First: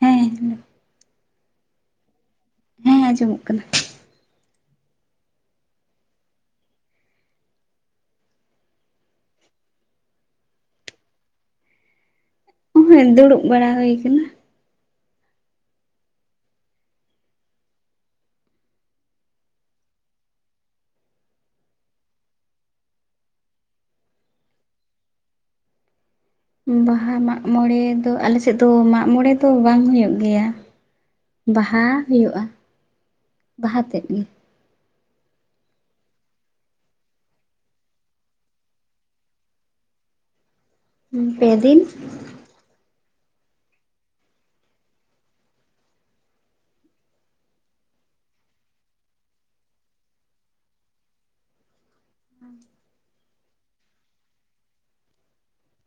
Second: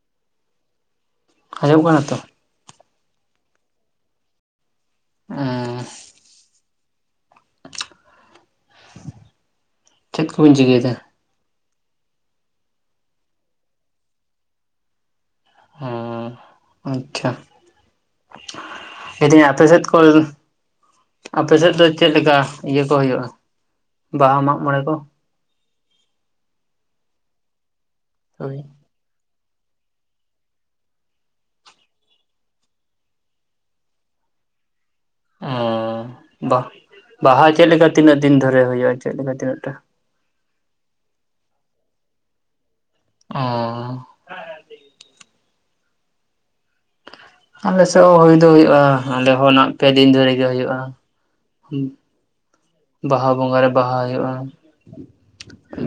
ᱦᱮᱸ ᱦᱩᱸ ᱟᱸᱡᱚᱜ ᱠᱟᱱᱟ ᱱᱤᱛᱚᱜ ᱦᱮᱸ ᱟᱸᱡᱚᱢᱚᱜ ᱠᱟᱱᱟ, ᱚᱸ ᱪᱮᱜ ᱠᱚᱵᱤᱱ ᱪᱮᱠᱟᱹᱭᱮᱫᱟ? ᱦᱮᱸ ᱫᱩᱲᱩᱵ ᱵᱟᱲᱟ ᱦᱩᱭ ᱠᱟᱱᱟ᱾ ᱚᱸ ᱟᱪᱪᱷᱟ᱾ ᱞᱟᱹᱭᱫᱟᱹᱧ ᱟᱯᱮ ᱥᱮᱫ ᱠᱚ ᱟᱯᱮ ᱥᱮᱫ ᱫᱚ ᱪᱮᱫ ᱞᱮᱠᱟ ᱤᱭᱟᱹ ᱠᱚ ᱦᱩᱭᱩᱜ-ᱟ ᱵᱟᱦᱟ ᱢᱟᱜ ᱢᱚᱬᱮ ᱠᱚ? ᱵᱟᱦᱟ ᱢᱟᱜ ᱢᱚᱬᱮ ᱫᱚ ᱟᱞᱮ ᱥᱮᱫ ᱦᱳᱭ ᱫᱚ ᱢᱟᱜ ᱢᱚᱬᱮ ᱫᱚ ᱵᱟᱝ ᱦᱩᱭᱩᱜ ᱜᱮᱭᱟ, ᱵᱟᱦᱟ ᱦᱩᱭᱩᱜ-ᱟ ᱵᱟᱦᱟ ᱛᱮᱫ ᱜᱮ᱾ ᱚᱻ ᱵᱟ, ᱵᱟᱦᱟ ᱪᱮᱫᱞᱮᱠᱟ ᱛᱤᱱᱟᱹᱜ ᱫᱤᱱ ᱫᱷᱚᱨᱮ ᱦᱩᱭᱩᱜ-ᱟ ᱪᱮᱫᱞᱮᱠᱟ ᱛᱤᱱᱟᱹᱜ ᱴᱟ? ᱦᱩᱸ, ᱯᱮ ᱫᱤᱱ᱾ ᱚᱻ ᱟᱞᱮ ᱥᱮᱫ ᱦᱚᱸ ᱦᱩᱭ ᱫᱚ ᱦᱩᱭᱩᱜ-ᱟ ᱟᱞᱮ ᱦᱚᱸ ᱯᱮ ᱫᱤᱱ ᱫᱷᱚᱨᱮ ᱜᱮ ᱦᱩᱭᱩᱜ-ᱟ᱾ ᱦᱩᱸ᱾ ᱵᱟᱦᱟ ᱵᱚᱸᱜᱟᱨᱮ ᱵᱟᱦᱟ ᱦᱩᱭᱩᱜ-ᱟ᱾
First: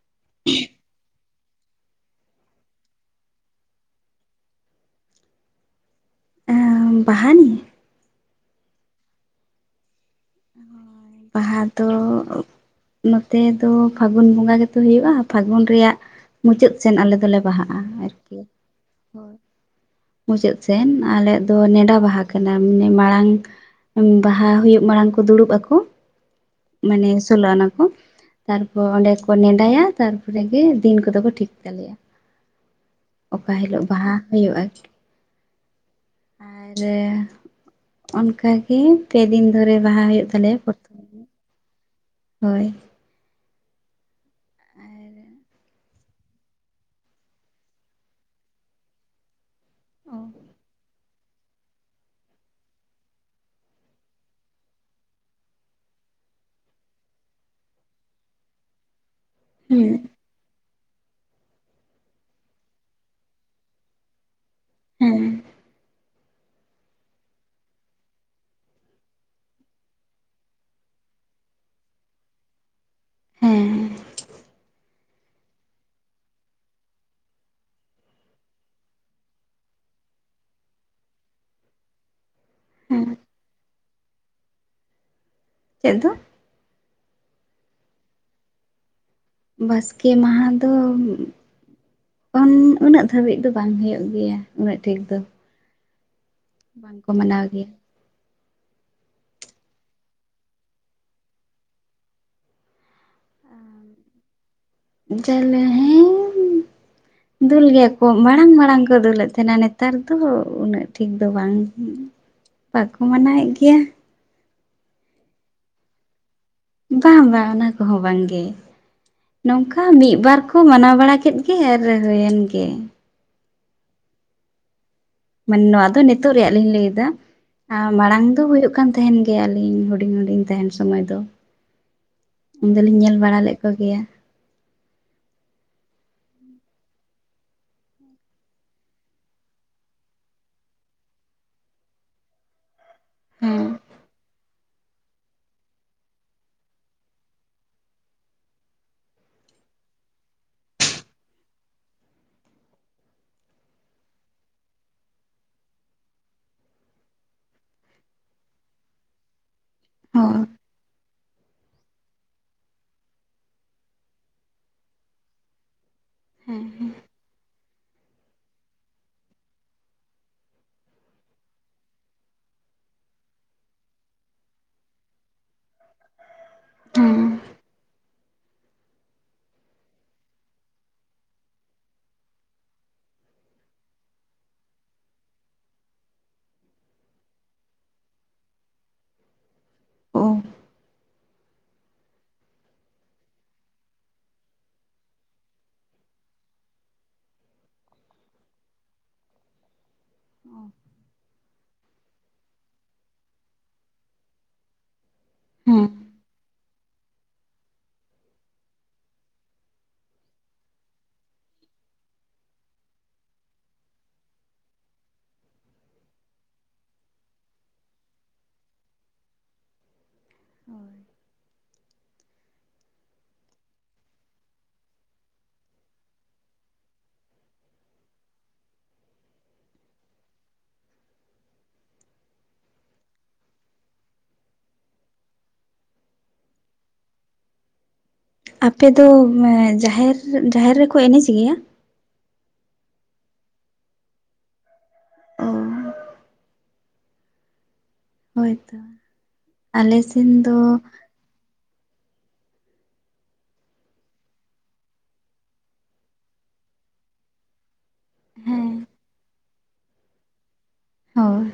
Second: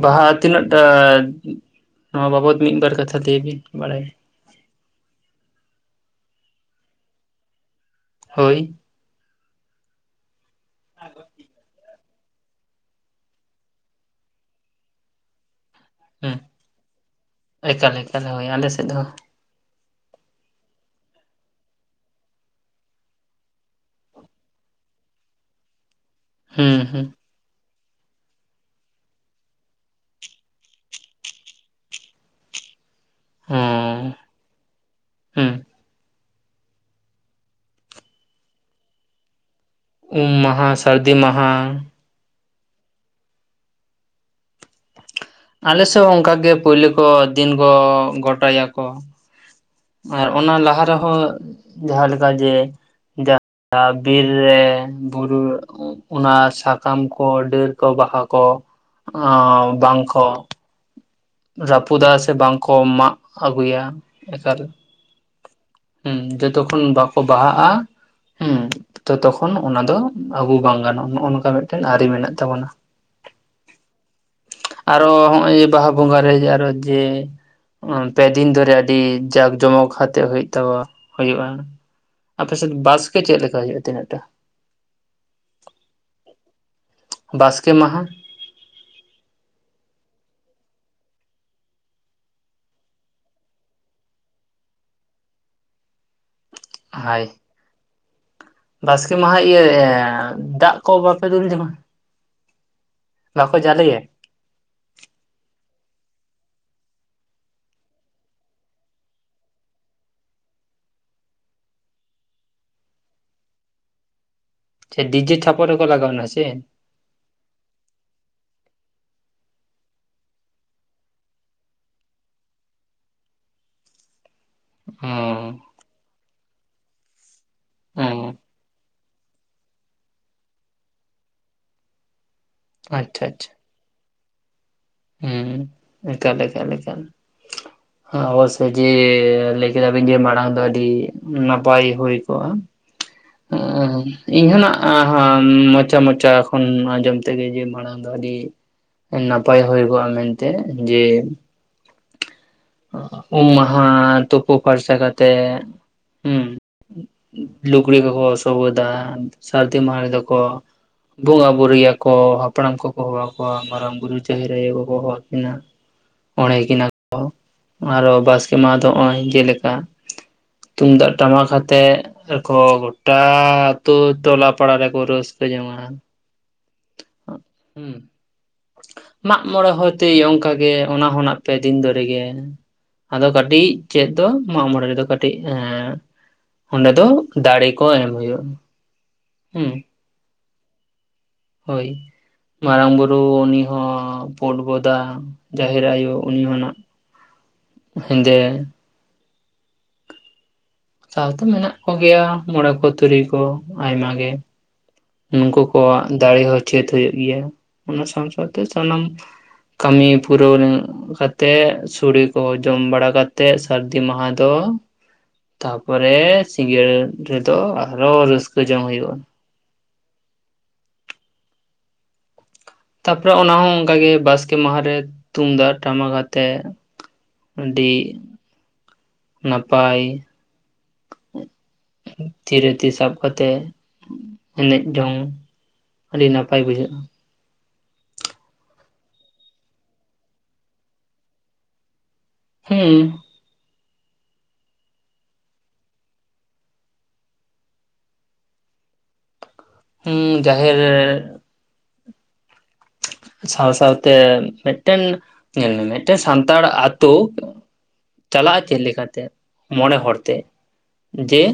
ᱵᱟᱦᱟ ᱛᱤᱱᱟᱹᱜᱴᱟ? ᱱᱚᱣᱟ ᱵᱟᱵᱚᱛ ᱢᱤᱫ ᱵᱟᱨ ᱠᱟᱛᱷᱟ ᱞᱟᱹᱭ ᱵᱤᱱ ᱵᱟᱲᱟᱭᱟ᱾ ᱩᱸᱻ ᱵᱟᱦᱟ ᱨᱮ? ᱦᱳᱭ᱾ ᱵᱟᱦᱟ ᱫᱚ ᱱᱚᱛᱮ ᱫᱚ ᱯᱷᱟᱜᱩᱱ ᱵᱚᱸᱜᱟ ᱜᱮᱛᱚ ᱦᱩᱭᱩᱜ-ᱟ, ᱯᱷᱟᱜᱩᱱ ᱨᱮᱭᱟᱜ ᱦᱮᱸ ᱢᱩᱪᱟᱹᱫ ᱥᱮᱱ ᱟᱞᱮ ᱫᱚᱞᱮ ᱵᱟᱦᱟᱜ-ᱟ ᱮᱠᱟᱞ ᱟᱨ ᱮᱠᱟᱞ ᱠᱤ᱾ ᱦᱳᱭ ᱟᱞᱮ ᱥᱮᱫ ᱦᱚᱸ ᱢᱩᱪᱟᱹᱫ ᱥᱮᱱ ᱟᱞᱮᱭᱟᱜ ᱫᱚ ᱱᱮᱰᱟ ᱵᱟᱦᱟ ᱠᱟᱱᱟ ᱢᱟᱱᱮ ᱢᱟᱲᱟᱝ ᱵᱟᱦᱟ ᱦᱩᱭᱩᱜ ᱢᱟᱲᱟᱝ ᱠᱚ ᱫᱩᱲᱩᱵ ᱟᱠᱚ ᱦᱩᱸ ᱦᱩᱸ ᱢᱟᱱᱮ ᱟᱹᱥᱩᱞᱚᱜ ᱚᱱᱟ ᱠᱚ ᱛᱟᱨᱯᱚᱨ ᱚᱸᱰᱮ ᱠᱚ ᱱᱮᱰᱟᱭᱟ ᱛᱟᱨᱯᱚᱨᱮ ᱜᱮ ᱫᱤᱱ ᱠᱚᱫᱚ ᱠᱚ ᱴᱷᱤᱠ ᱛᱟᱞᱮᱭᱟ᱾ [inaudible] ᱚᱠᱟ ᱦᱤᱞᱳᱜ ᱦᱚᱸ ᱵᱟᱦᱟ ᱦᱩᱭᱩᱜᱼᱟ ᱪᱤ? ᱦᱩᱸ᱾ ᱟᱨ ᱚᱱᱠᱟᱜᱮ᱾ ᱯᱮ ᱫᱤᱱ ᱫᱷᱚᱨᱮ ᱵᱟᱝ᱾ ᱩᱢ ᱢᱟᱦᱟ, ᱥᱟᱹᱨᱫᱤ ᱢᱟᱦᱟ᱾ ᱦᱩᱸ᱾ ᱟᱨ ᱟᱞᱮ ᱥᱮᱫ ᱦᱚᱸ ᱚᱝᱠᱟᱜᱮ ᱯᱳᱭᱞᱳ ᱠᱚ ᱫᱤᱱ ᱠᱚ ᱜᱚᱴᱟᱭᱟᱠᱚ᱾ ᱟᱨ ᱚᱱᱟ ᱞᱟᱦᱟ ᱨᱮᱦᱚᱸ ᱡᱟᱦᱟᱸᱞᱮᱠᱟ ᱡᱮ, [unintelligible] ᱵᱤᱨ ᱨᱮ ᱵᱩᱨᱩ ᱚᱱᱟ ᱥᱟᱠᱟᱢ ᱠᱚ, ᱰᱟᱹᱨ ᱠᱚ, ᱵᱟᱦᱟ ᱠᱚ, ᱚᱻ ᱦᱮᱸ ᱵᱟᱝᱠᱚ ᱨᱟᱹᱯᱩᱫᱟ ᱥᱮ ᱵᱟᱝᱠᱚ ᱢᱟᱜ ᱟᱹᱜᱩᱭᱟ᱾ ᱮᱠᱟᱞ᱾ ᱦᱮᱸ ᱦᱩᱸ, ᱡᱚᱛᱚᱠᱷᱚᱱ ᱵᱟᱠᱚ ᱵᱟᱦᱟᱜ-ᱟ᱾ ᱦᱩᱸ, ᱛᱚ ᱛᱚᱠᱷᱚᱱ ᱚᱱᱟ ᱫᱚ ᱟᱹᱜᱩ ᱵᱟᱝ ᱜᱟᱱᱚᱜ-ᱟ, ᱱᱚᱜ-ᱚ ᱱᱚᱝᱠᱟ ᱢᱤᱫᱴᱮᱱ ᱟᱹᱨᱤ ᱢᱮᱱᱟᱜ ᱛᱟᱵᱚᱱᱟ᱾ ᱦᱩᱸ᱾ ᱟᱨᱚ ᱦᱚᱸᱜ-ᱚᱭ ᱵᱟᱦᱟ ᱵᱚᱸᱜᱟᱮ ᱟᱨᱚ ᱡᱮ᱾ ᱯᱮᱫᱤᱱ ᱫᱷᱚᱨᱮ ᱟᱹᱰᱤ ᱡᱟᱸᱠ ᱡᱚᱢᱚᱠ ᱠᱟᱛᱜ ᱦᱩᱭᱩᱜ ᱛᱟᱵ, ᱦᱩᱭᱩᱜ-ᱟ᱾ ᱟᱯᱮ ᱥᱮᱫ ᱦᱮᱸ ᱵᱟᱥᱠᱮ ᱪᱮᱫ ᱞᱮᱠᱟ ᱦᱩᱭᱩᱜ-ᱟ ᱛᱤᱱᱟᱹᱜ ᱴᱟ? ᱪᱮᱫ ᱫᱚ? ᱵᱟᱥᱠᱮ ᱢᱟᱦᱟ᱾ ᱵᱟᱥᱠᱮ ᱢᱟᱦᱟ ᱫᱚ ᱚᱱ ᱩᱱᱟᱹᱜ ᱫᱷᱟᱹᱵᱤᱡ ᱫᱚ ᱵᱟᱝ ᱦᱩᱭᱩᱜ ᱜᱮᱭᱟ ᱩᱱᱟᱹᱜ ᱴᱷᱤᱠ ᱫᱚ᱾ ᱵᱟᱝᱠᱚ ᱦᱳᱭ ᱢᱟᱱᱟᱣ ᱜᱮᱭᱟ᱾ ᱵᱟᱥᱠᱮ ᱢᱟᱦᱟ ᱤᱭᱟᱹ ᱫᱟᱜ ᱠᱚ ᱵᱟᱯᱮ ᱫᱩᱞ ᱡᱚᱝᱟ? ᱵᱟᱠᱚ ᱡᱟᱞᱮᱭᱟ? [unintelligible] [inaudible] ᱫᱩᱞ ᱜᱮᱭᱟ ᱠᱚ ᱢᱟᱲᱟᱝ, ᱢᱟᱲᱟᱝ ᱠᱚ ᱫᱩᱞᱮᱫ ᱛᱟᱦᱮᱱᱟ ᱱᱮᱛᱟᱨ ᱫᱚ ᱩᱱᱟᱹᱜ ᱴᱷᱤᱠ ᱫᱚ ᱵᱟᱝ᱾ ᱵᱟᱠᱚ ᱢᱟᱱᱟᱣᱮᱫ ᱜᱮᱭᱟ᱾ ᱪᱮᱫ ᱰᱤᱡᱮᱨ ᱪᱷᱟᱯ ᱨᱮ ᱠᱚ ᱞᱟᱜᱟᱣᱱᱟ ᱥᱮ? ᱵᱟᱝ ᱵᱟᱝ ᱚᱱᱟ ᱠᱚᱦᱚᱸ ᱵᱟᱝ ᱜᱮ᱾ ᱱᱚᱝᱠᱟ ᱢᱤᱫᱵᱟᱨ ᱠᱚ ᱢᱟᱱᱟᱣ ᱵᱟᱲᱟ ᱠᱮᱫ ᱜᱮ ᱟᱨ ᱦᱩᱭᱮᱱ ᱜᱮ᱾ ᱦᱚᱸ ᱢᱟᱱᱮ ᱱᱚᱣᱟ ᱫᱚ ᱱᱤᱛᱚᱜ ᱨᱮᱭᱟᱜ ᱞᱤᱧ ᱞᱟᱹᱭ ᱫᱟ ᱢᱟᱲᱟᱝ ᱦᱚᱸ ᱫᱚ ᱦᱳᱭᱳᱜ ᱠᱟᱱ- ᱛᱟᱦᱮᱱ ᱜᱮᱭᱟ ᱞᱤᱧ ᱦᱩᱰᱤᱧ, ᱦᱩᱰᱤᱧ ᱛᱟᱦᱮᱱ ᱥᱚᱢᱚᱭ ᱫᱚ ᱩᱱ ᱫᱚ ᱞᱤᱧ ᱧᱮᱞ ᱟᱪᱪᱷᱟ ᱵᱟᱲᱟ ᱟᱪᱪᱷᱟ ᱞᱮᱫ ᱠᱚ ᱜᱮᱭᱟ᱾ ᱦᱩᱸ ᱮᱠᱟᱞ, ᱮᱠᱟᱞ, ᱮᱠᱟᱞ᱾ ᱚᱵᱚᱥᱳᱭ ᱡᱮ ᱞᱟᱹᱭ ᱠᱮᱫᱟ ᱵᱤᱱ ᱡᱮ ᱢᱟᱲᱟᱝ ᱫᱚ ᱟᱹᱰᱤ ᱱᱟᱯᱟᱭ ᱦᱩᱭ ᱠᱚᱜᱼᱟ᱾ ᱦᱮᱸ ᱤᱧ ᱦᱚᱸ ᱱᱟᱜ ᱢᱚᱪᱟ, ᱢᱚᱪᱟ ᱠᱷᱚᱱ ᱟᱸᱡᱚᱢ ᱛᱮᱜᱮ ᱡᱮ ᱢᱟᱲᱟᱝ ᱟᱹᱰᱤ ᱱᱟᱯᱟᱭ ᱦᱳᱭ ᱵᱟᱲᱟ ᱢᱮᱱᱛᱮ ᱡᱮ ᱩᱢ ᱢᱟᱦᱟ ᱛᱩᱯᱩ ᱯᱷᱟᱨᱥᱟ ᱠᱟᱛᱮ ᱦᱩᱸ᱾ ᱞᱩᱜᱽᱲᱤ ᱠᱚᱠᱚ ᱥᱚᱵᱚᱫᱟ ᱥᱟᱹᱨᱫᱤ ᱢᱟᱦᱟ ᱨᱮ ᱦᱚᱸ ᱫᱚᱠᱚ ᱵᱚᱸᱜᱟ ᱵᱩᱨᱩᱭ ᱟᱠᱚ ᱦᱟᱯᱲᱟᱢ ᱠᱚᱠᱚ ᱦᱚᱦᱚ ᱟᱠᱚᱣᱟ ᱢᱟᱨᱟᱝ ᱵᱩᱨᱩ ᱡᱟᱦᱮᱨ ᱟᱭᱚ ᱠᱚᱠᱚ ᱦᱚᱦᱚ ᱟᱠᱤᱱᱟ ᱾ ᱚᱲᱦᱮ ᱦᱮᱸ ᱠᱤᱱᱟ ᱦᱮᱸ ᱟᱨᱚ ᱵᱟᱥᱠᱮ ᱢᱟᱦᱟ ᱫᱚ ᱦᱚᱸᱜᱼᱚᱭ ᱡᱮᱞᱮᱠᱟ ᱛᱩᱢᱫᱟᱜ ᱴᱟᱢᱟᱠ ‌ᱟᱛᱮ ᱨᱮ ᱠᱚ ᱜᱚᱴᱟ ᱟᱛᱩ ᱴᱚᱞᱟ ᱯᱟᱲ ᱨᱮ ᱠᱚ ᱨᱟᱹᱥ ᱠᱟᱹᱡᱚᱝᱟ᱾ ᱦᱮᱸ ᱢᱟᱜ ᱢᱚᱸᱬᱮ ᱦᱚᱭ ᱛᱮ ᱚᱱᱠᱟ ᱜᱮ ᱚᱱᱟ ᱦᱚᱸᱱᱟᱜ ᱯᱮ ᱫᱤᱱ ᱫᱷᱳᱨᱮ ᱜᱮ᱾ ᱟᱫᱚ ᱠᱟᱹᱴᱤᱡ ᱪᱮᱫ ᱫᱚ ᱢᱟᱜ ᱢᱚᱸᱬᱮ ᱨᱮᱫᱚ ᱠᱟᱹᱴᱤᱡ ᱮᱸ ᱚᱸᱰᱮ ᱫᱚ ᱫᱟᱲᱮ ᱠᱚ ᱮᱢ ᱦᱩᱭᱩᱜ ᱦᱮᱸ᱾ ᱚ᱾ ᱦᱳᱭ᱾ ᱢᱟᱨᱟᱝ ᱵᱩᱨᱩ ᱩᱱᱤ ᱦᱚᱸ ᱯᱳᱸᱰ ᱵᱚᱫᱟ ᱡᱟᱦᱮᱨ ᱟᱭᱳ ᱩᱱᱤ ᱦᱚᱸ ᱱᱟᱜ ᱦᱮᱸᱫᱮ ᱚ᱾ ᱥᱟᱶ ᱫᱚ ᱢᱮᱱᱟᱜ ᱠᱚ ᱜᱮᱭᱟ ᱢᱚᱸᱬᱮ ᱠᱚ ᱛᱩᱨᱩᱭ ᱠᱚ ᱟᱭᱢᱟ ᱜᱮ᱾ ᱱᱩᱠᱩ ᱦᱮᱸ ᱠᱚᱣᱟᱜ ᱫᱟᱲᱮ ᱦᱚᱸ ᱪᱮᱫ ᱦᱩᱭᱩᱜ ᱜᱮᱭᱟ ᱚᱱᱟ ᱥᱟᱶ ᱥᱟᱶᱛᱮ ᱥᱟᱱᱟᱢ ᱠᱟᱹᱢᱤ ᱯᱩᱨᱟᱹᱣ ᱠᱟᱛᱮᱫ ᱥᱳᱲᱮ ᱠᱚ ᱡᱚᱢ ᱵᱟᱲᱟ ᱠᱟᱛᱮᱫ ᱥᱟᱹᱨᱫᱤ ᱢᱟᱦᱟ ᱫᱚ ᱛᱟᱯᱚᱨᱮ ᱥᱤᱸᱜᱟᱹᱲ ᱨᱮᱫᱚ ᱟᱨᱚ ᱨᱟᱹᱥᱠᱟᱹ ᱡᱚᱝ ᱦᱳᱭᱳᱜᱼᱟ᱾ ᱦᱳᱭ᱾ ᱛᱟᱯᱚᱨᱮ ᱚᱱᱟᱦᱚᱸ ᱚᱱᱠᱟᱜᱮ ᱵᱟᱥᱠᱮ ᱢᱟᱦᱟ ᱨᱮ ᱛᱩᱢᱫᱟᱜ ᱴᱟᱢᱟᱠ ᱟᱛᱮᱜ᱾ ᱟᱹᱰᱤ ᱱᱟᱯᱟᱭ᱾ ᱛᱤᱨᱮ ᱛᱤ ᱥᱟᱵ ᱠᱟᱛᱮ ᱮᱱᱮᱡ ᱡᱚᱝ ᱟᱹᱰᱤ ᱱᱟᱯᱟᱭ ᱵᱩᱡᱷᱟᱹᱜᱼᱟ᱾ ᱟᱯᱮ ᱫᱚ ᱡᱟᱦᱮᱨ, ᱡᱟᱦᱮᱨ ᱨᱮ ᱠᱚ ᱮᱱᱮᱡ ᱜᱮᱭᱟ? ᱦᱩᱸ᱾ ᱚᱻ ᱦᱳᱭ ᱛᱚ ᱟᱞᱮ ᱦᱩᱸ ᱥᱮᱱ ᱫᱚ ᱡᱟᱦᱮᱨ ᱥᱟᱶ ᱥᱟᱶ ᱛᱮ ᱢᱤᱫᱴᱮᱱ ᱧᱮᱞ ᱢᱮ ᱢᱤᱫᱴᱮᱱ ᱥᱟᱱᱛᱟᱲ ᱟᱛᱳ᱾ ᱪᱟᱞᱟᱜᱼᱟ ᱪᱮᱫ ᱦᱮᱸ ᱞᱮᱠᱟ ᱛᱮ ᱢᱚᱸᱬᱮ ᱦᱚᱲ ᱛᱮ ᱡᱮ ᱦᱳᱭ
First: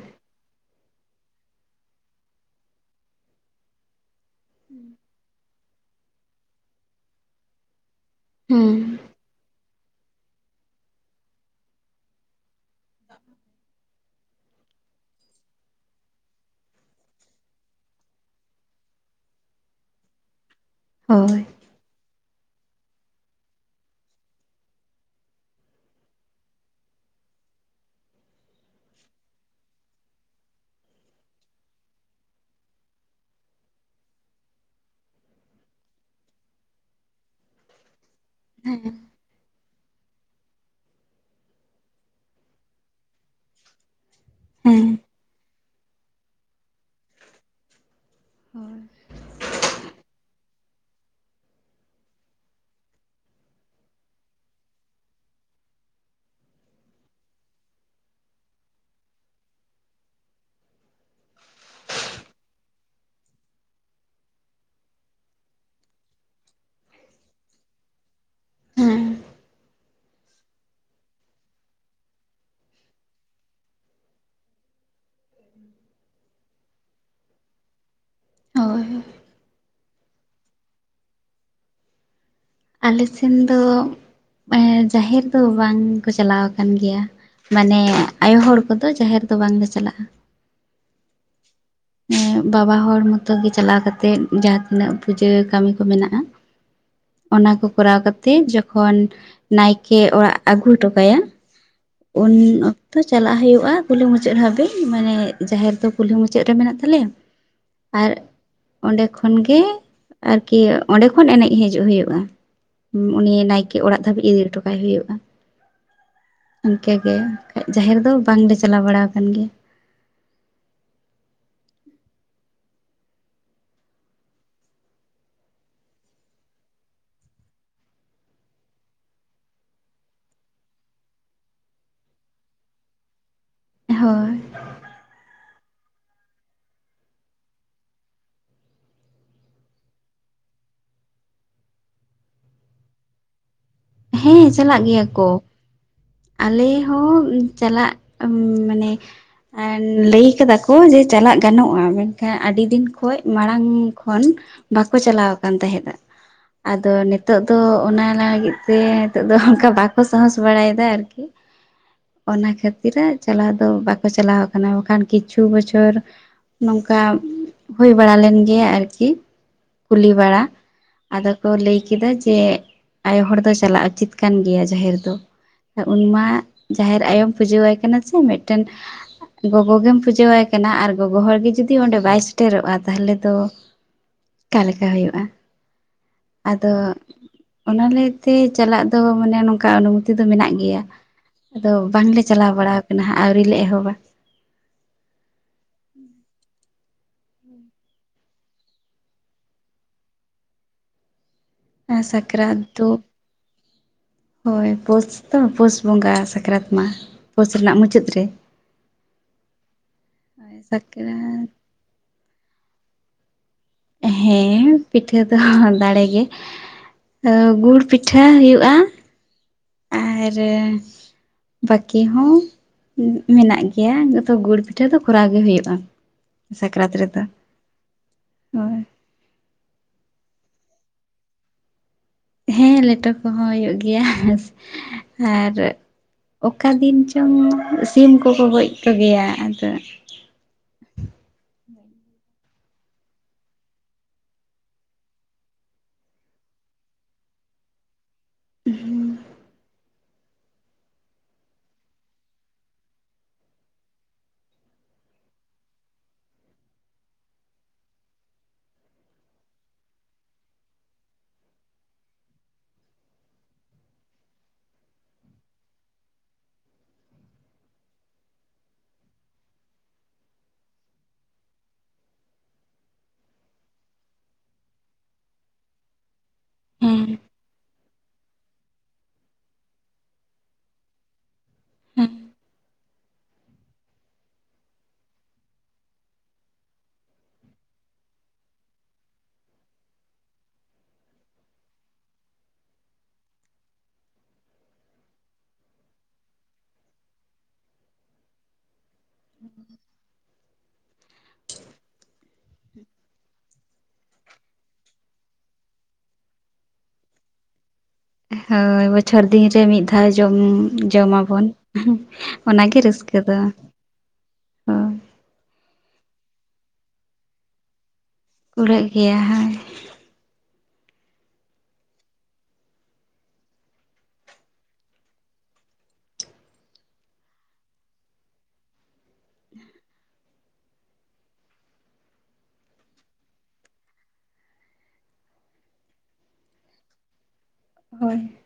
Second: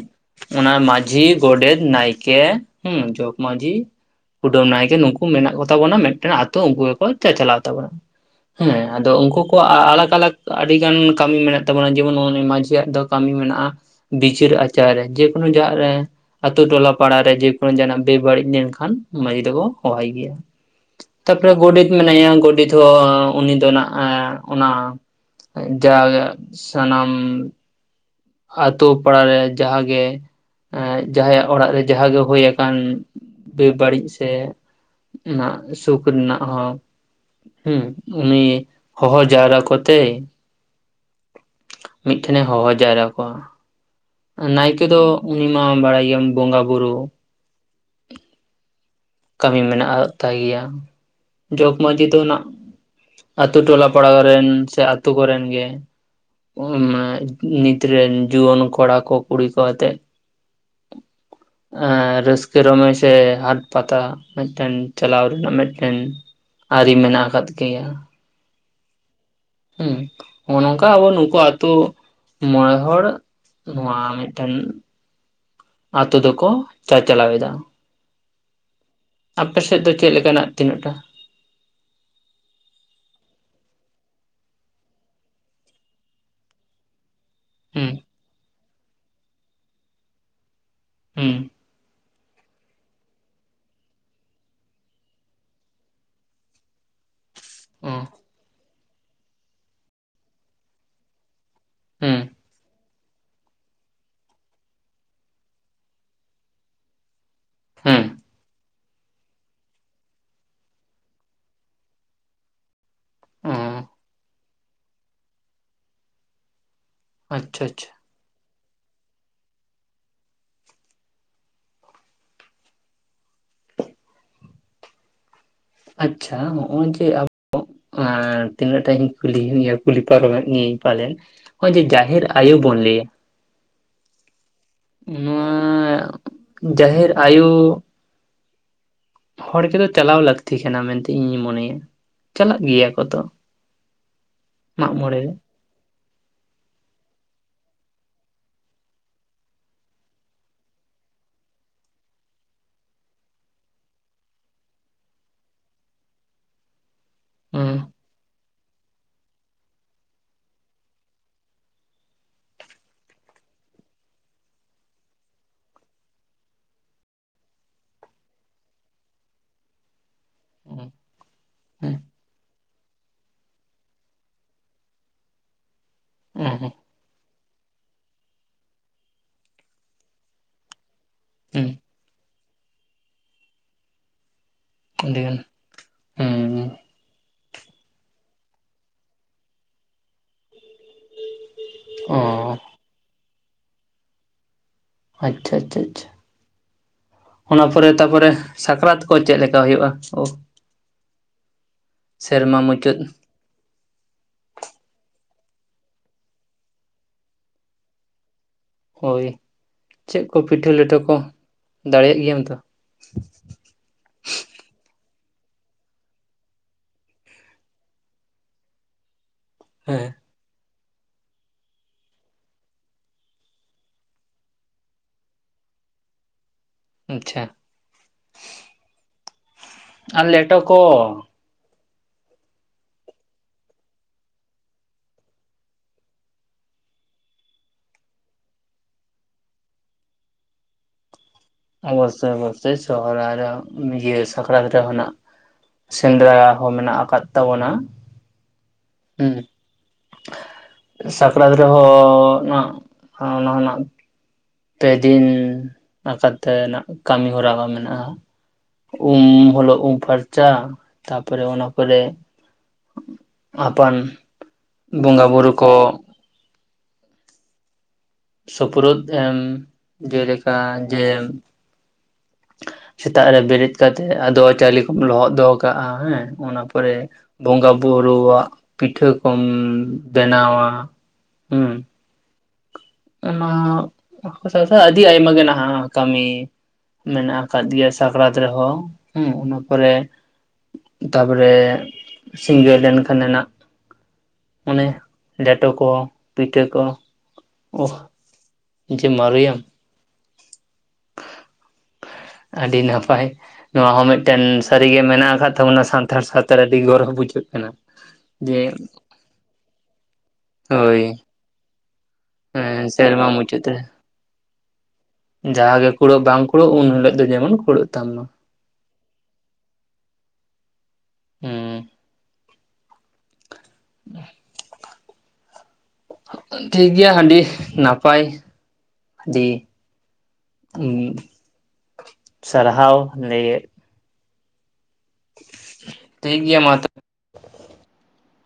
ᱚᱱᱟ ᱢᱟᱡ ᱡᱷᱤ ᱜᱳᱰᱮᱫ ᱱᱟᱭᱠᱮ ᱦᱩᱸ ᱡᱚᱜᱽ ᱢᱟᱡᱷᱤ᱾ ᱠᱩᱰᱟᱹᱢ ᱱᱟᱭᱠᱮ ᱱᱩᱠᱩ ᱢᱮᱱᱟᱜ ᱠᱚᱛᱟ ᱵᱚᱱᱟ ᱢᱤᱫᱴᱮᱱ ᱟᱛᱳ ᱩᱱᱠᱩ ᱜᱮ ᱠᱚ ᱪᱟᱪᱟᱞᱟᱣ ᱛᱟᱵᱚᱱᱟ, ᱦᱮᱸ᱾ ᱟᱫᱚ ᱩᱱᱠᱩ ᱠᱚᱣᱟᱜ ᱟᱞᱟᱠ ᱟᱞᱟᱠ ᱟᱰᱤᱜᱟᱱ ᱠᱟᱢᱤ ᱢᱮᱱᱟᱜ ᱛᱟᱵᱚᱱᱟ, ᱡᱮᱢᱚᱱ ᱱᱩᱜ-ᱩ ᱱᱤ ᱢᱟᱡᱷᱤᱭᱟᱜ ᱫᱚ ᱠᱟᱢᱤ ᱢᱮᱱᱟᱜ-ᱟ᱾ ᱵᱤᱪᱟᱹᱨ ᱟᱪᱟᱨ ᱨᱮ ᱡᱮᱠᱳᱱᱳ ᱡᱟᱜ ᱨᱮ᱾ ᱟᱛᱳ ᱴᱚᱞᱟ ᱯᱟᱲᱟᱨᱮ ᱡᱮᱠᱳᱱᱳ ᱡᱟᱦᱟᱱᱟᱜ ᱵᱮᱵᱟᱲᱤᱡ ᱞᱮᱱᱠᱷᱟᱱ ᱢᱟᱡᱷᱤ ᱫᱚ ᱠᱚ ᱦᱚᱦᱚᱭᱟᱭ ᱜᱮᱭᱟ᱾ ᱦᱳᱭ ᱛᱟᱨᱯᱚᱨᱮ ᱜᱳᱰᱮᱛ ᱢᱮᱱᱟᱭᱟ, ᱜᱚᱰᱮᱛ ᱦᱚᱸ ᱩᱱᱤ ᱫᱚ ᱱᱟᱜ-ᱟ, ᱚᱱᱟ ᱡᱟ ᱜᱮ ᱥᱟᱱᱟᱢ ᱟᱛᱳ ᱯᱟᱲᱟᱨᱮ ᱡᱟᱦᱟᱸ ᱜᱮ᱾ ᱮᱜ ᱡᱟᱦᱟᱸᱭᱟᱜ ᱚᱲᱟᱜ ᱨᱮ ᱡᱟᱦᱟᱸ ᱜᱮ ᱦᱳᱭ ᱟᱠᱟᱱ ᱵᱮ ᱵᱟᱹᱲᱤᱡ ᱥᱮ ᱱᱟᱜ ᱥᱩᱠ ᱨᱤᱱᱟᱜ ᱦᱚᱸ᱾ ᱦᱩᱸ, ᱩᱱᱤ ᱦᱮᱸ ᱦᱚᱦᱚ ᱡᱟᱣᱨᱟ ᱠᱚᱛᱮᱭ᱾ ᱢᱤᱱᱴᱷᱮᱱᱮ ᱦᱚᱦᱚ ᱡᱟᱣᱨᱟ ᱠᱚᱣᱟ, ᱱᱟᱭᱠᱮ ᱦᱮᱸ ᱫᱚ ᱩᱱᱤ ᱢᱟ ᱵᱟᱲᱟᱭ ᱜᱮᱭᱟᱢ ᱵᱚᱸᱜᱟ ᱵᱩᱨᱩ᱾ ᱦᱳᱭ᱾ ᱠᱟᱹᱢᱤ ᱢᱮᱱᱟᱜ ᱟᱜ ᱛᱟᱭ ᱜᱮᱭᱟ, ᱡᱚᱜᱽ ᱢᱟᱺᱡᱷᱤ ᱫᱚ ᱱᱟᱜ ᱟᱛᱳ ᱴᱚᱞᱟ ᱯᱟᱲᱟ ᱠᱚᱨᱮᱱ ᱥᱮ ᱟᱛᱳ ᱠᱚᱨᱮᱱ ᱜᱮ᱾ ᱩᱜ ᱢᱟᱱᱮ ᱱᱤᱛ ᱨᱮᱱ ᱡᱩᱣᱟᱹᱱ ᱠᱚᱲᱟ ᱠᱚ ᱠᱩᱲᱤ ᱠᱚ ᱟᱛᱮᱫ ᱮ ᱨᱟᱹᱥᱠᱟᱹ ᱨᱚᱢᱚᱡ ᱥᱮ ᱦᱟᱴ ᱯᱟᱛᱟ ᱢᱤᱫᱴᱮᱱ ᱪᱟᱞᱟᱣ ᱨᱮᱱᱟᱜ ᱢᱤᱫᱴᱮᱱ ᱟᱹᱨᱤ ᱢᱮᱱᱟᱜ ᱟᱠᱟᱫ ᱜᱮᱭᱟ᱾ ᱦᱮᱸ ᱦᱩᱸ, ᱦᱚᱸᱜ-ᱚ ᱱᱚᱝᱠᱟ ᱟᱵᱚ ᱱᱩᱠᱩ ᱟᱛᱳ ᱢᱚᱬᱮ ᱦᱚᱲ᱾ ᱱᱚᱣᱟ ᱢᱤᱱᱴᱮᱱ ᱟᱛᱳ ᱫᱚᱠᱚ ᱪᱟᱪᱟᱞᱟᱣ ᱮᱫᱟ, ᱦᱳᱭ ᱟᱯᱮ ᱥᱮᱫ ᱫᱚ ᱪᱮᱱ ᱞᱮᱠᱟᱱᱟᱜ ᱛᱤᱱᱟᱹᱜ ᱴᱟ? ᱟᱞᱮ ᱥᱮᱱ ᱫᱚ ᱡᱟᱦᱮᱨ ᱫᱚ ᱵᱟᱝ ᱠᱚ ᱪᱟᱞᱟᱣ ᱠᱟᱱ ᱜᱮᱭᱟ᱾ ᱢᱟᱱᱮ ᱦᱩᱸ ᱟᱭᱳ ᱦᱚᱲ ᱠᱚᱫᱚ ᱡᱟᱦᱮᱨ ᱫᱚ ᱵᱟᱝᱞᱮ ᱪᱟᱞᱟᱜ-ᱟ᱾ ᱦᱩᱸ᱾ ᱵᱟᱵᱟ ᱦᱚᱲ ᱢᱚᱛᱚ ᱜᱮ ᱪᱟᱞᱟᱣ ᱠᱟᱛᱮᱜ ᱡᱟᱦᱟᱸ ᱛᱤᱱᱟᱹᱜ ᱯᱩᱡᱟᱹ ᱠᱟᱢᱤ ᱠᱚ ᱢᱮᱱᱟᱜ-ᱟ᱾ [inaudible] ᱚᱱᱟ ᱠᱚ ᱚ ᱠᱚᱨᱟᱣ ᱠᱟᱛᱮᱜ ᱡᱚᱠᱷᱚᱱ ᱱᱟᱭᱠᱮ ᱚᱲᱟᱜ ᱟᱜᱩ ᱦᱚᱴᱚ ᱠᱟᱭᱟ᱾ ᱦᱩᱸ ᱩᱱ ᱚᱠ ᱛᱚ ᱪᱟᱞᱟᱜ ᱦᱩᱭᱩᱜ-ᱟ ᱠᱩᱞᱦᱤ ᱢᱩᱪᱟᱹᱫ ᱦᱟᱹᱵᱤᱡ, ᱢᱟᱱᱮ ᱡᱟᱦᱮᱨ ᱫᱚ ᱠᱩᱞᱦᱤ ᱢᱩᱪᱟᱹᱫ ᱨᱮ ᱢᱮᱱᱟᱜ ᱛᱟᱞᱮᱭᱟ᱾ ᱦᱩᱸ ᱟᱨ ᱚᱸᱰᱮ ᱠᱷᱚᱱ ᱜᱮ ᱟᱨᱠᱤ ᱚᱸᱰᱮ ᱠᱷᱚᱱ ᱮᱱᱮᱡ ᱦᱤᱡᱩᱜ ᱦᱩᱭᱩᱜ-ᱟ᱾ ᱦᱩ ᱩᱱᱤ ᱚ ᱱᱟᱭᱠᱮ ᱚᱲᱟᱜ ᱫᱷᱟᱹᱵᱤᱡ ᱤᱫᱤ ᱦᱚᱴᱚᱠᱟᱭ ᱦᱩᱭᱩᱜ-ᱟ᱾ [inaudible] ᱤᱱᱠᱟᱹ ᱜᱮ ᱟᱪᱪᱷᱟ ᱠᱷᱟᱡ ᱟᱪᱪᱷᱟ ᱡᱟᱦᱮᱨ ᱫᱚ ᱵᱟᱝᱞᱮ ᱪᱟᱞᱟᱣ ᱵᱟᱲᱟ ᱟᱠᱟᱱ ᱜᱮᱭᱟ᱾ ᱟᱪᱪᱷᱟ, ᱦᱚᱸᱜ-ᱚᱭ ᱡᱮ ᱟᱵᱚ ᱮ ᱛᱤᱱᱟᱹᱜ ᱴᱟ ᱤᱧ ᱠᱩᱞᱤ, ᱤᱭᱟᱹ ᱠᱩᱞᱤ ᱯᱟᱨᱚᱢ ᱢᱮᱜ ᱢᱤᱭᱟᱹᱧ ᱯᱟᱞᱮᱱ᱾ ᱦᱚᱜ-ᱚᱭ ᱡᱮ ᱡᱟᱦᱮᱨ ᱟᱭᱳ ᱵᱚᱱ ᱞᱟᱹᱭᱟ᱾ ᱦᱳᱭ ᱱᱚᱣᱟ ᱡᱟᱦᱮᱨ ᱟᱭᱳ ᱦᱚᱲ ᱠᱚ ᱫᱚ ᱪᱟᱞᱟᱣ ᱞᱟᱹᱠᱛᱤ ᱠᱟᱱᱟ ᱢᱮᱱᱛᱮ ᱤᱧᱤᱧ ᱢᱚᱱᱮᱭᱟ, ᱪᱟᱞᱟᱜ ᱜᱮᱭᱟ ᱠᱚ ᱛᱚ᱾ ᱦᱮᱸ, ᱪᱟᱞᱟᱜ ᱜᱮᱭᱟ ᱠᱚ᱾ ᱟᱞᱮ ᱦᱚᱸ ᱪᱟᱞᱟᱜ, ᱢᱟᱱᱮ ᱮᱱ ᱞᱟᱹᱭ ᱠᱟᱫᱟ ᱠᱚ ᱡᱮ ᱪᱟᱞᱟᱜ ᱜᱟᱱᱚᱜ-ᱟ, ᱢᱮᱱᱠᱷᱟᱱ ᱟᱹᱰᱤ ᱫᱤᱱ ᱠᱷᱚᱱ ᱢᱟᱲᱟᱝ ᱠᱷᱚᱱ᱾ ᱵᱟᱠᱚ ᱪᱟᱞᱟᱣ ᱟᱠᱟᱱ ᱛᱟᱦᱮᱸᱫ-ᱟ, ᱟᱫᱚ ᱱᱤᱛᱚᱜ ᱫᱚ ᱦᱩᱸ ᱚᱱᱟ ᱞᱟᱹᱜᱤᱫ ᱛᱮ ᱱᱤᱛᱚᱜ ᱫᱚ ᱚᱱᱠᱟ ᱵᱟᱠᱚ ᱥᱟᱸᱦᱚᱥ ᱵᱟᱲᱟᱭᱫᱟ ᱟᱨᱠᱤ᱾ ᱚᱱᱟ ᱠᱷᱟᱹᱛᱤᱨᱟ ᱪᱟᱞᱟᱣ ᱫᱚ ᱵᱟᱠᱚ ᱪᱟᱞᱟᱣ ᱠᱟᱱᱟ ᱵᱟᱠᱷᱟᱱ ᱠᱤᱪᱷᱩ ᱵᱚᱪᱷᱚᱨ ᱱᱚᱝᱠᱟ ᱦᱩᱭ ᱵᱟᱲᱟ ᱞᱮᱱ ᱜᱮᱭᱟ ᱟᱨᱠᱤ, ᱠᱩᱞᱤ ᱵᱟᱲᱟ, ᱦᱩᱸ ᱟᱫᱚ ᱠᱚ ᱞᱟᱹᱭ ᱠᱮᱫᱟ ᱡᱮ ᱟᱭᱳ ᱦᱚᱲ ᱫᱚ ᱪᱟᱞᱟᱜ ᱩᱪᱤᱛ ᱠᱟᱱ ᱜᱮᱭᱟ ᱡᱟᱦᱮᱨ ᱫᱚ, ᱩᱱᱢᱟ ᱦᱩᱸ ᱦᱩᱸ ᱡᱟᱦᱮᱨ ᱟᱭᱳ ᱯᱩᱡᱟᱹᱣᱟᱭ ᱠᱟᱱᱟ ᱥᱮ, ᱢᱤᱫᱴᱮᱱ ᱜᱚᱜᱚ ᱜᱮᱢ ᱯᱩᱡᱟᱹᱣᱟᱭ ᱠᱟᱱᱟ ᱟᱨ ᱜᱚᱜᱚ ᱦᱚᱲᱜᱮ ᱦᱩᱸ ᱡᱩᱫᱤ ᱚᱸᱰᱮ ᱵᱟᱭ ᱥᱮᱴᱮᱨᱚᱜᱼᱟ ᱛᱟᱦᱚᱞᱮ ᱛᱚ ᱚᱠᱟ ᱞᱮᱠᱟ ᱦᱩᱭᱩᱜᱼᱟ᱾ ᱟᱹᱰᱤᱜᱟᱱ ᱦᱩᱸ ᱟᱫᱚ ᱚᱱᱟᱞᱮ ᱛᱮ ᱪᱟᱞᱟᱜ ᱫᱚ ᱢᱟᱱᱮ ᱱᱚᱝᱠᱟ ᱚᱱᱩᱢᱚᱛᱤ ᱫᱚ ᱢᱮᱱᱟᱜ ᱜᱮᱭᱟ, ᱟᱫᱚ ᱵᱟᱝᱞᱮ ᱚ ᱪᱟᱞᱟᱣ ᱵᱟᱲᱟ ᱠᱟᱱᱟ ᱦᱟᱸᱜ᱾ ᱟᱹᱣᱨᱤ ᱞᱮ ᱮᱦᱚᱵᱟ᱾ ᱟᱪᱪᱷᱟ ᱟᱪᱷᱟ ᱟᱪᱪᱷᱟ᱾ ᱚᱱᱟ ᱯᱚᱨᱮ ᱛᱟᱯᱚᱨᱮ ᱥᱟᱠᱨᱟᱛ ᱠᱚ ᱪᱮᱫ ᱞᱮᱠᱟ ᱦᱩᱭᱩᱜᱼᱟ ᱳ? [inaudible] ᱮᱸ ᱥᱟᱠᱨᱟᱛ ᱫᱚ [inaudible] ᱦᱳᱭ ᱯᱳᱥ ᱛᱚ ᱯᱳᱥ ᱵᱚᱸᱜᱟ ᱥᱟᱠᱨᱟᱛ ᱢᱟ, ᱯᱳᱥ ᱨᱮᱱᱟᱜ ᱢᱩᱪᱟᱹᱫ ᱨᱮ᱾ ᱦᱳᱭ ᱪᱮᱫ ᱠᱚ ᱯᱤᱴᱷᱟᱹ ᱞᱮᱴᱟᱹ ᱠᱚ ᱥᱟᱠᱨᱟᱛ ᱫᱟᱲᱮᱭᱟᱜ ᱜᱮᱭᱟᱢ ᱛᱚ? ᱦᱮᱸ ᱯᱤᱴᱷᱟᱹ ᱫᱚ ᱫᱟᱲᱮ ᱜᱮ, ᱟᱫᱚ ᱜᱩᱲ ᱯᱤᱴᱷᱟᱹ ᱦᱩᱭᱩᱜᱼᱟ᱾ ᱦᱮᱸ᱾ ᱮᱨᱮ ᱵᱟᱹᱠᱤ ᱦᱚᱸ᱾ ᱩᱸ ᱢᱮᱱᱟᱜ ᱜᱮᱭᱟ [inaudible] ᱜᱩᱲ ᱯᱤᱴᱷᱟᱹ ᱫᱚ ᱠᱚᱨᱟᱣ ᱜᱮ ᱦᱩᱭᱩᱜᱼᱟ᱾ ᱥᱟᱠᱨᱟᱛ ᱨᱮᱫᱚ, ᱟᱪᱪᱷᱟ ᱦᱳᱭ᱾ ᱟᱨ ᱞᱮᱴᱚ ᱠᱚ᱾ ᱦᱮᱸ ᱞᱮᱴᱚ ᱠᱚᱦᱚᱸ ᱦᱩᱭᱩᱜ ᱜᱮᱭᱟ, ᱟᱨ ᱚᱠᱟ ᱫᱤᱱ ᱪᱚᱝ ᱥᱤᱢ ᱠᱚᱠᱚ ᱜᱚᱡ ᱠᱚ ᱜᱮᱭᱟ ᱟᱫᱚ ᱚᱵᱚᱥᱥᱳᱭ ᱚᱵᱚᱥᱥᱳᱭ ᱥᱚᱦᱚᱨᱟᱭ ᱨᱮ ᱤᱭᱟᱹ ᱥᱟᱠᱨᱟᱛ ᱨᱮᱦᱚ ᱱᱟᱜ ᱥᱮᱸᱫᱽᱨᱟ ᱦᱚᱸ ᱢᱮᱱᱟᱜ ᱟᱠᱟᱫ ᱛᱟᱵᱚᱱᱟ᱾ ᱦᱩᱸ ᱥᱟᱠᱨᱟᱛ ᱨᱮᱦᱚᱸ ᱱᱟᱜ ᱟᱸ ᱚᱱᱟ ᱦᱚᱸ ᱱᱟᱜ ᱯᱮ ᱫᱤᱱ ᱟᱠᱟᱛᱮ ᱱᱟᱜ ᱠᱟᱹᱢᱤ ᱦᱚᱨᱟ ᱦᱚᱸ ᱢᱮᱱᱟᱜᱼᱟ᱾ ᱩᱢ ᱳᱞᱳᱜ ᱩᱢ ᱯᱷᱟᱨᱪᱟ, ᱛᱟᱯᱚᱨᱮ ᱚᱱᱟ ᱯᱚᱨᱮ ᱟᱯᱟᱱ ᱵᱚᱸᱜᱟ ᱵᱩᱨᱩᱳ ᱠᱚ ᱥᱩᱯᱨᱩᱫ ᱮᱢ ᱡᱮᱞᱮᱠᱟ ᱡᱮ ᱥᱮᱛᱟᱜ ᱨᱮ ᱵᱮᱨᱮᱫ ᱠᱟᱛᱮᱜ ᱟᱫᱣᱟ ᱪᱟᱣᱞᱮ ᱠᱚᱢ ᱞᱚᱦᱚᱫ ᱫᱚᱦᱚ ᱠᱟᱜᱼᱟ ᱦᱮᱸ, ᱚᱱᱟ ᱯᱚᱨᱮ ᱦᱮᱸ ᱵᱚᱸᱜᱟ ᱵᱩᱨᱩᱣᱟᱜ ᱯᱤᱴᱷᱟᱹ ᱠᱚᱢ ᱵᱮᱱᱟᱣᱟ ᱦᱩᱸ, ᱚᱱᱟ [unintelligible] ᱟᱹᱰᱤ ᱟᱭᱢᱟ ᱜᱮ ᱱᱟᱦᱟᱜ ᱠᱟᱹᱢᱤ ᱢᱮᱱᱟᱜ ᱟᱠᱟᱫ ᱜᱮᱭᱟ ᱥᱟᱠᱨᱟᱛ ᱨᱮᱦᱚᱸ ᱦᱩᱸ, ᱚᱱᱟ ᱯᱚᱨᱮ ᱛᱟᱨᱯᱚᱨᱮ ᱥᱤᱸᱜᱟᱹᱲ ᱞᱮᱱ ᱠᱷᱟᱱᱮ ᱱᱟᱜ ᱚᱱᱮ ᱞᱮᱴᱚ ᱠᱚ ᱯᱤᱴᱷᱟᱹ ᱠᱚ, ᱳᱦ ᱡᱮ ᱢᱟᱨᱩᱭᱟᱢ᱾ ᱟᱹᱰᱤ ᱱᱟᱯᱟᱭ᱾ ᱱᱚᱣᱟ ᱦᱚᱸ ᱢᱤᱫᱴᱮᱱ ᱥᱟᱹᱨᱤᱜᱮ ᱢᱮᱱᱟᱜ ᱟᱠᱟᱫ ᱛᱟᱵᱚᱱᱟ ᱥᱟᱱᱛᱟᱲ ᱥᱟᱶᱛᱟ ᱨᱮ ᱟᱹᱰᱤ ᱜᱚᱨᱚᱵᱽ ᱵᱩᱡᱷᱟᱹᱜ ᱠᱟᱱᱟ᱾ ᱡᱮ ᱦᱳᱭ ᱵᱚᱪᱷᱚᱨ ᱫᱤᱱᱨᱮ ᱢᱤᱫ ᱫᱷᱟᱣ ᱡᱚᱢ ᱡᱚᱢ ᱦᱳᱭ ᱟᱵᱚᱱ᱾ ᱚᱱᱟ ᱜᱮ ᱦᱮᱸ ᱨᱟᱹᱥᱠᱟᱹ ᱥᱮᱨᱢᱟ ᱫᱚ᱾ ᱢᱩᱪᱟᱹᱫ ᱨᱮ ᱦᱳᱭ ᱡᱟᱦᱟᱸ ᱜᱮ ᱠᱩᱲᱟᱹᱜ ᱵᱟᱝ ᱠᱩᱲᱟᱹᱜ ᱩᱱ ᱦᱤᱞᱳᱜ ᱫᱚ ᱡᱮᱢᱚᱱ ᱠᱩᱲᱟᱹᱜ ᱛᱟᱢ ᱢᱟ᱾ ᱠᱩᱲᱟᱹᱜ ᱜᱮᱭᱟ ᱦᱳᱭ᱾ ᱩᱸ ᱾ [inaudible] ᱴᱷᱤᱠ ᱜᱮᱭᱟ ᱦᱟᱺᱰᱤ ᱱᱟᱯᱟᱭ ᱟᱹᱰᱤ ᱩᱸ ᱥᱟᱨᱦᱟᱣ [unintelligible] ᱴᱷᱤᱠ ᱜᱮᱭᱟ ᱢᱟ ᱛᱚᱵᱮ᱾ ᱦᱳᱭ᱾